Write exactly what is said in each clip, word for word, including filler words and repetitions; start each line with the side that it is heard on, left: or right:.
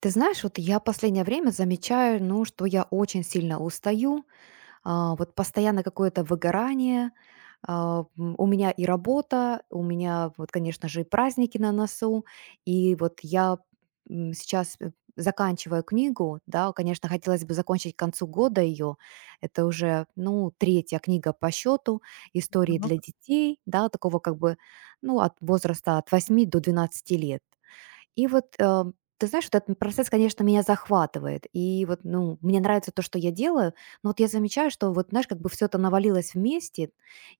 right: Ты знаешь, вот я последнее время замечаю, ну, что я очень сильно устаю, а, вот постоянно какое-то выгорание. а, м, У меня и работа, у меня вот, конечно же, и праздники на носу, и вот я м, сейчас э, заканчиваю книгу, да, конечно, хотелось бы закончить к концу года ее. Это уже, ну, третья книга по счету, истории
left: Так,
right: для детей, да, такого как бы, ну, от возраста от восьми до двенадцати лет. И вот, э, ты знаешь, вот этот процесс, конечно, меня захватывает. И вот, ну, мне нравится то, что я делаю, но вот я замечаю, что вот, знаешь, как бы все это навалилось вместе,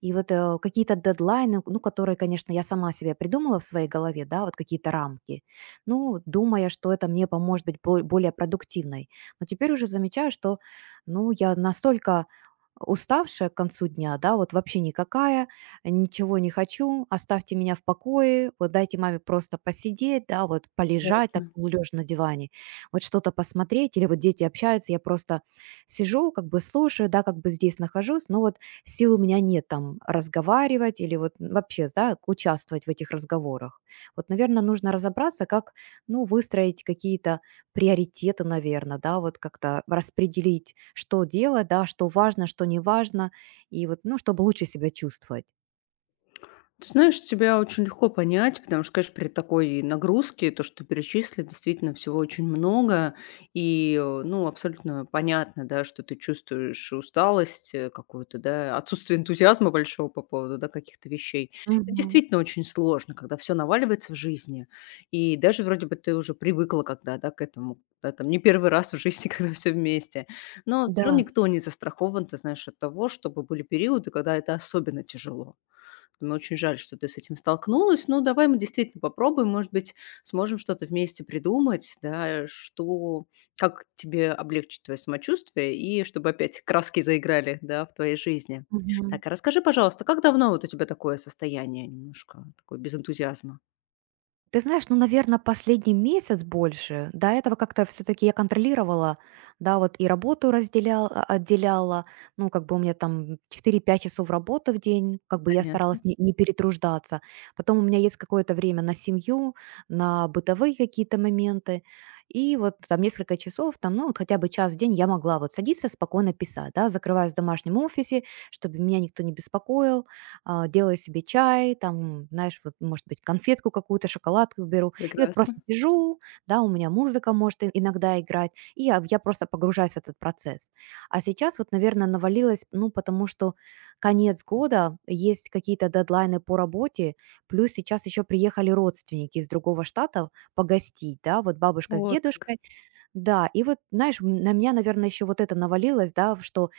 right: и вот, э, какие-то дедлайны, ну, которые, конечно, я сама себе придумала в своей голове, да, вот какие-то рамки, ну, думая, что это мне поможет быть бо более продуктивной. Но теперь уже замечаю, что, ну, я настолько уставшая к концу дня, да, вот вообще никакая, ничего не хочу, оставьте меня в покое, вот дайте маме просто посидеть, да, вот полежать так
left: ясно.
right: полулежа на диване, вот что-то посмотреть, или вот дети общаются, я просто сижу, как бы слушаю, да, как бы здесь нахожусь, но вот сил у меня нет там разговаривать или вот вообще, да, участвовать в этих разговорах. Вот, наверное, нужно разобраться, как, ну, выстроить какие-то приоритеты, наверное, да, вот как-то распределить, что делать, да, что важно, что не важно, и вот, ну, чтобы лучше себя чувствовать.
left: Ты знаешь, тебя очень легко понять, потому что, конечно, при такой нагрузке то, что ты перечислил, действительно всего очень много. И, э, ну, абсолютно понятно, да, что ты чувствуешь усталость э, какую-то, да, отсутствие энтузиазма большого по поводу, да, каких-то вещей. Это
right: Мгм.
left: действительно очень сложно, когда все наваливается в жизни. И даже вроде бы ты уже привыкла когда, да, к этому, да, там, не первый раз в жизни, когда все вместе. Но все
right: Да.
left: равно никто не застрахован, ты знаешь, от того, чтобы были периоды, когда это особенно тяжело. Мне очень жаль, что ты с этим столкнулась. Ну, давай мы действительно попробуем, может быть, сможем что-то вместе придумать, да, что, как тебе облегчить твое самочувствие и чтобы опять краски заиграли, да, в твоей жизни.
right: Мгм.
left: Так, а расскажи, пожалуйста, как давно вот у тебя такое состояние немножко, такое без энтузиазма?
right: Ты знаешь, ну, наверное, последний месяц больше. До этого как-то все таки я контролировала, да, вот и работу разделяла, отделяла. Ну, как бы у меня там четыре-пять часов работы в день, как бы я старалась
left: Понятно,
right: не не перетруждаться. Потом у меня есть какое-то время на семью, на бытовые какие-то моменты. И вот там несколько часов, там, ну, вот хотя бы час в день я могла вот садиться спокойно писать, да, закрываясь в домашнем офисе, чтобы меня никто не беспокоил. А, делаю себе чай, там, знаешь, вот, может быть, конфетку какую-то, шоколадку беру, и вот
left: прекрасно.
right: просто сижу, да, у меня музыка может и- иногда играть, и я, я просто погружаюсь в этот процесс. А сейчас вот, наверное, навалилось, ну, потому что конец года, есть какие-то дедлайны по работе, плюс сейчас еще приехали родственники из другого штата погостить, да, вот бабушка с
left: Вот как.
right: дедушкой, да, и вот, знаешь, м, на меня, наверное, еще вот это навалилось, да, в что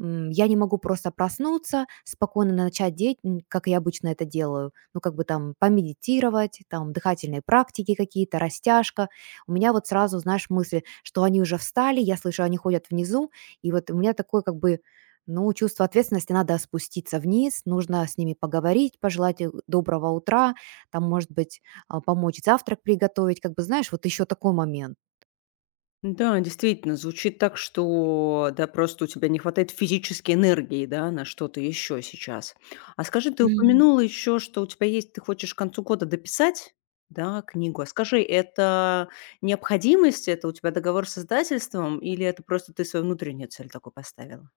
right: м, я не могу просто проснуться, спокойно начать деть, м, как я обычно это делаю. Ну, как бы там помедитировать, там дыхательные практики какие-то, растяжка. У меня вот сразу, знаешь, мысли, что они уже встали, я слышу, они ходят внизу, и вот у меня такое как бы ну, чувство ответственности, надо спуститься вниз, нужно с ними поговорить, пожелать им доброго утра, там, может быть, а, помочь завтрак приготовить, как бы, знаешь, вот еще такой момент.
left: Да, действительно, звучит так, что да, просто у тебя не хватает физической энергии, да, на что-то еще сейчас. А скажи, ты упомянула еще, что у тебя есть, ты хочешь к концу года дописать, да, книгу. А скажи, это необходимость, это у тебя договор с издательством, или это просто ты свою внутреннюю цель такой поставила?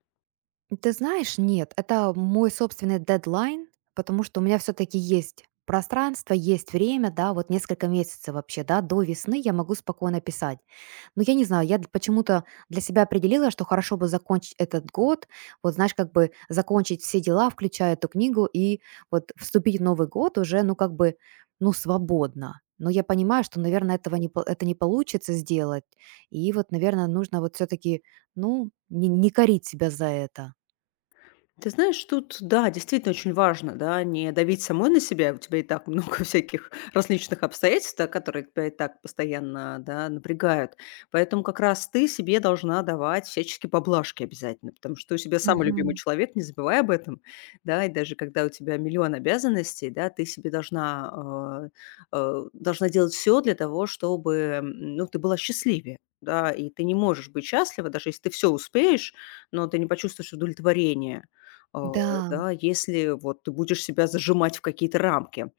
right: Ты знаешь, нет, это мой собственный дедлайн, потому что у меня все-таки есть пространство, есть время, да, вот несколько месяцев вообще, да, до весны я могу спокойно писать. Но я не знаю, я д- почему-то для себя определила, что хорошо бы закончить этот год, вот знаешь, как бы закончить все дела, включая эту книгу, и вот вступить в Новый год уже, ну, как бы, ну, свободно. Но я понимаю, что, наверное, этого не, по- это не получится сделать. И вот, наверное, нужно вот все-таки, ну, не не корить себя за это.
left: Ты знаешь, тут, да, действительно очень важно, да, не давить самой на себя. У тебя и так много всяких различных обстоятельств, да, которые тебя и так постоянно, да, напрягают. Поэтому как раз ты себе должна давать всяческие поблажки обязательно, потому что ты у тебя самый любимый
right: Мгм.
left: человек, не забывай об этом, да, и даже когда у тебя миллион обязанностей, да, ты себе должна, э, э, должна делать все для того, чтобы, м, ну, ты была счастливее. Да, и ты не можешь быть счастлива, даже если ты все успеешь, но ты не почувствуешь удовлетворения а,
right: Да,
left: да, если вот ты будешь себя зажимать в какие-то рамки.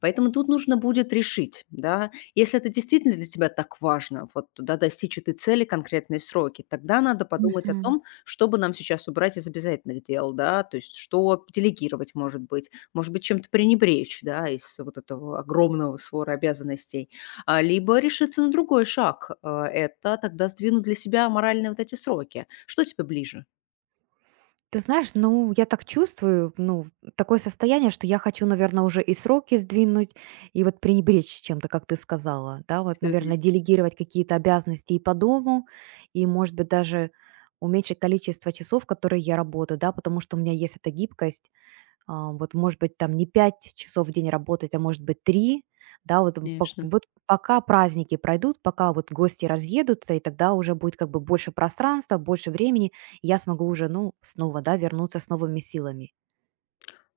left: Поэтому тут нужно будет решить, да, если это действительно для тебя так важно, вот, да, достичь этой цели конкретные сроки, тогда надо подумать о
right: мгм.
left: том, что бы нам сейчас убрать из обязательных дел, да, то есть что делегировать, может быть, может быть, чем-то пренебречь, да, из вот этого огромного свора обязанностей. А, либо решиться на другой шаг, а, это тогда сдвинуть для себя моральные вот эти сроки. Что тебе ближе?
right: Ты знаешь, ну, я так чувствую, ну, такое состояние, что я хочу, наверное, уже и сроки сдвинуть, и вот пренебречь чем-то, как ты сказала, да, вот,
left: Все
right: наверное,
left: вместе.
right: делегировать какие-то обязанности и по дому, и, может быть, даже уменьшить количество часов, которые я работаю, да, потому что у меня есть эта гибкость. А, вот, может быть, там не пять часов в день работать, а может быть три, да, вот, м, пок
left: Конечно.
right: вот пока праздники пройдут, пока вот гости разъедутся, и тогда уже будет как бы больше пространства, больше времени, и я смогу уже, ну, снова, да, вернуться с новыми силами.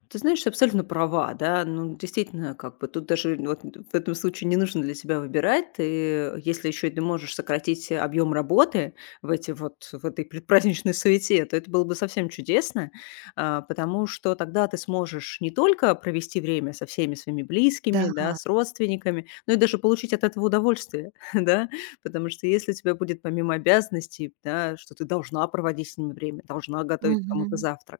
left: Ты знаешь, ты абсолютно права, да. Ну, действительно, как бы тут даже вот в этом случае не нужно для себя выбирать. Ты, если еще и ты можешь сократить объем работы в эти вот в этой предпраздничной суете, то это было бы совсем чудесно, а, потому что тогда ты сможешь не только провести время со всеми своими
right: Да,
left: близкими, да, с родственниками, но и даже получить от этого удовольствие, да, потому что если у тебя будет помимо обязанностей, да, что ты должна проводить с ними время, должна готовить кому-то
right: мгм,
left: завтрак,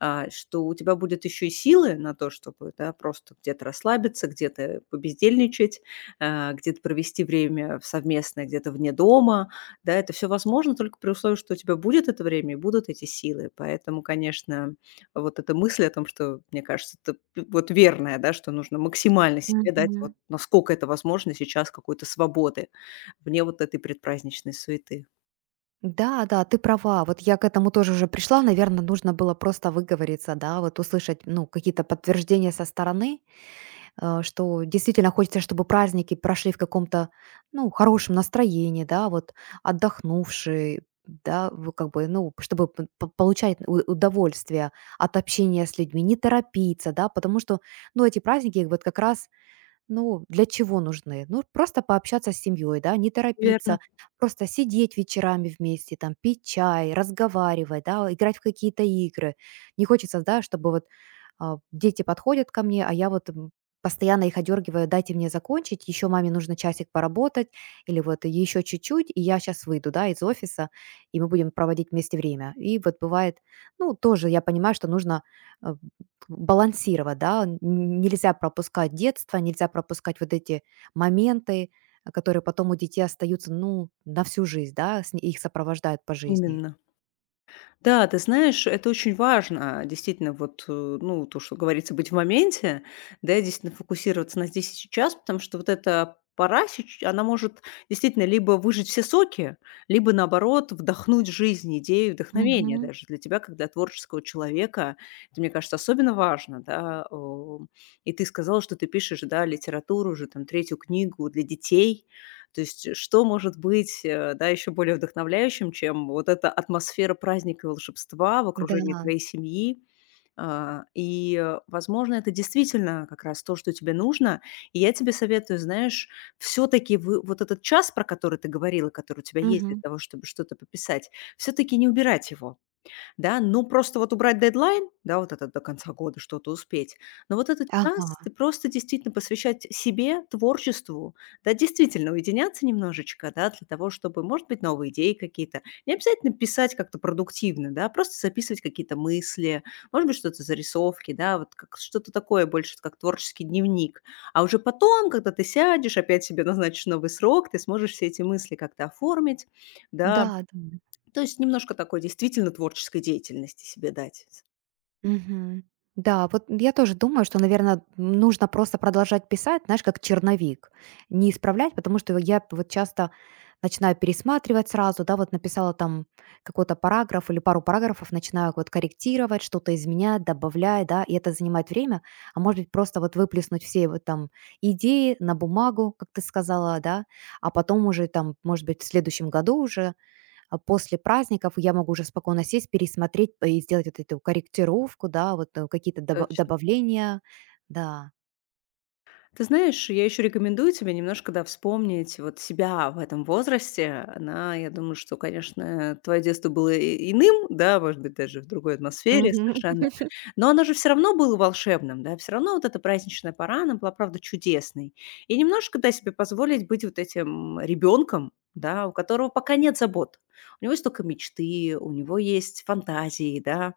left: а, что у тебя будет еще и силы на то, чтобы, да, просто где-то расслабиться, где-то побездельничать, а, где-то провести время совместное, где-то вне дома. Да, это все возможно только при условии, что у тебя будет это время и будут эти силы. Поэтому, конечно, вот эта мысль о том, что, мне кажется, это вот верная, да, что нужно максимально себе дать, вот
right: мгм.
left: насколько это возможно сейчас какой-то свободы вне вот этой предпраздничной суеты.
right: Да, да, ты права. Вот я к этому тоже уже пришла. Наверное, нужно было просто выговориться, да, вот услышать, ну, какие-то подтверждения со стороны, э, что действительно хочется, чтобы праздники прошли в каком-то, ну, хорошем настроении, да, вот отдохнувшие, да, вы как бы, ну, чтобы п- п- получать у- удовольствие от общения с людьми, не торопиться, да, потому что, ну, эти праздники вот как раз ну, для чего нужны? Ну, просто пообщаться с семьей, да, не торопиться,
left: Верно,
right: просто сидеть вечерами вместе, там, пить чай, разговаривать, да, играть в какие-то игры. Не хочется, да, чтобы вот а, дети подходят ко мне, а я вот м, постоянно их одергиваю, дайте мне закончить, еще маме нужно часик поработать, или вот еще чуть-чуть, и я сейчас выйду, да, из офиса, и мы будем проводить вместе время. И вот бывает, ну, тоже я понимаю, что нужно э, балансировать, да, н- нельзя пропускать детство, нельзя пропускать вот эти моменты, а, которые потом у детей остаются, ну, на всю жизнь, да, с- их сопровождают по жизни.
left: именно. Да, ты знаешь, это очень важно. Действительно, вот, э, ну, то, что говорится, быть в моменте, да, и действительно фокусироваться на здесь и сейчас, потому что вот эта пора, сеч- она может действительно либо выжить все соки, либо, наоборот, вдохнуть жизнь, идею, вдохновение
right: Мгм.
left: даже для тебя, как для творческого человека. Это, мне кажется, особенно важно, да. о. И ты сказала, что ты пишешь, да, литературу уже, там, третью книгу для детей, то есть э, что может быть, э, да, еще более вдохновляющим, чем вот эта атмосфера праздника и волшебства в окружении
right: Да.
left: твоей семьи? А, И, э, возможно, это действительно как раз то, что тебе нужно. И я тебе советую, знаешь, все-таки вот этот час, про который ты говорила, который у тебя есть для
right: Мгм.
left: того, чтобы что-то пописать, все-таки не убирать его да, ну, просто вот убрать дедлайн, да, вот этот до конца года что-то успеть. Но вот этот
right: Ага.
left: час ты просто действительно посвящать себе, творчеству, да, действительно уединяться немножечко, да, для того, чтобы, может быть, новые идеи какие-то. Не обязательно писать как-то продуктивно, да, а просто записывать какие-то мысли, может быть, что-то зарисовки, да, вот как что-то такое больше, вот как творческий дневник. А уже потом, когда ты сядешь, опять себе назначишь новый срок, ты сможешь все эти мысли как-то оформить, да,
right: Да, да.
left: то есть немножко такой действительно творческой деятельности себе дать.
right: Мгм. Да, вот я тоже думаю, что, наверное, нужно просто продолжать писать, знаешь, как черновик, не исправлять, потому что я вот часто начинаю пересматривать сразу, да, вот написала там какой-то параграф или пару параграфов, начинаю вот корректировать, что-то изменять, добавлять, да, и это занимает время, а может быть просто вот выплеснуть все вот там идеи на бумагу, как ты сказала, да, а потом уже там, может быть, в следующем году уже а после праздников я могу уже спокойно сесть, пересмотреть э, и сделать вот эту корректировку, да, вот э, какие-то добав
left: Точно.
right: добавления, да.
left: Ты знаешь, я еще рекомендую тебе немножко, да, вспомнить вот себя в этом возрасте. Она, я думаю, что, конечно, твое детство было и- иным, да, может быть, даже в другой атмосфере
right: Мгм.
left: совершенно. Но оно же все равно было волшебным, да, все равно вот эта праздничная пора, она была, правда, чудесной. И немножко, да, себе позволить быть вот этим ребенком, да, у которого пока нет забот. У него есть только мечты, у него есть фантазии, да,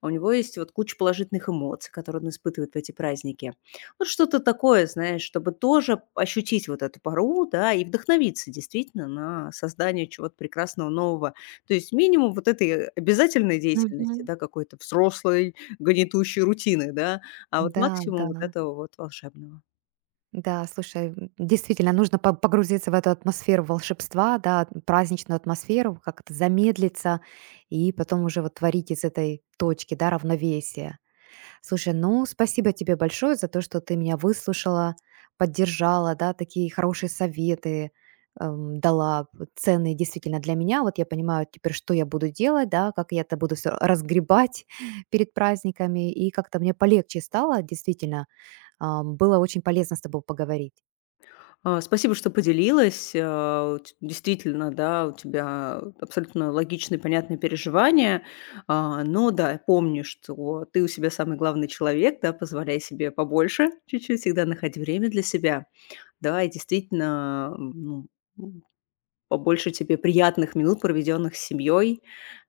left: а у него есть вот куча положительных эмоций, которые он испытывает в эти праздники. Вот что-то такое, знаешь, чтобы тоже ощутить вот эту пару, да, и вдохновиться действительно на создание чего-то прекрасного, нового. То есть минимум вот этой обязательной деятельности,
right: Мгм.
left: да, какой-то взрослой, гнетущей рутины, да, а вот
right: Да, да.
left: максимум вот этого вот волшебного.
right: Да, слушай, м, действительно, нужно по погрузиться в эту атмосферу волшебства, да, праздничную атмосферу, как-то замедлиться и потом уже вот творить из этой точки, да, равновесия. Слушай, ну спасибо тебе большое за то, что ты меня выслушала, поддержала, да, такие хорошие советы эм, дала, вот ценные действительно для меня. Вот я понимаю теперь, что я буду делать, да, как я это буду все разгребать перед праздниками, и как-то мне полегче стало, действительно, Ам, было очень полезно с тобой поговорить.
left: А, спасибо, что поделилась. А, у ть действительно, да, у тебя абсолютно логичные, понятные переживания. А, но да, помни, что ты у себя самый главный человек, да, позволяй себе побольше чуть-чуть, всегда находи время для себя. Да, и действительно, м, ну, побольше тебе приятных минут, проведенных с семьей,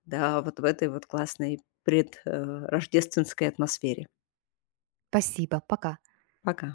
left: да, вот в этой вот классной предрождественской атмосфере.
right: Спасибо, пока.
left: Пока.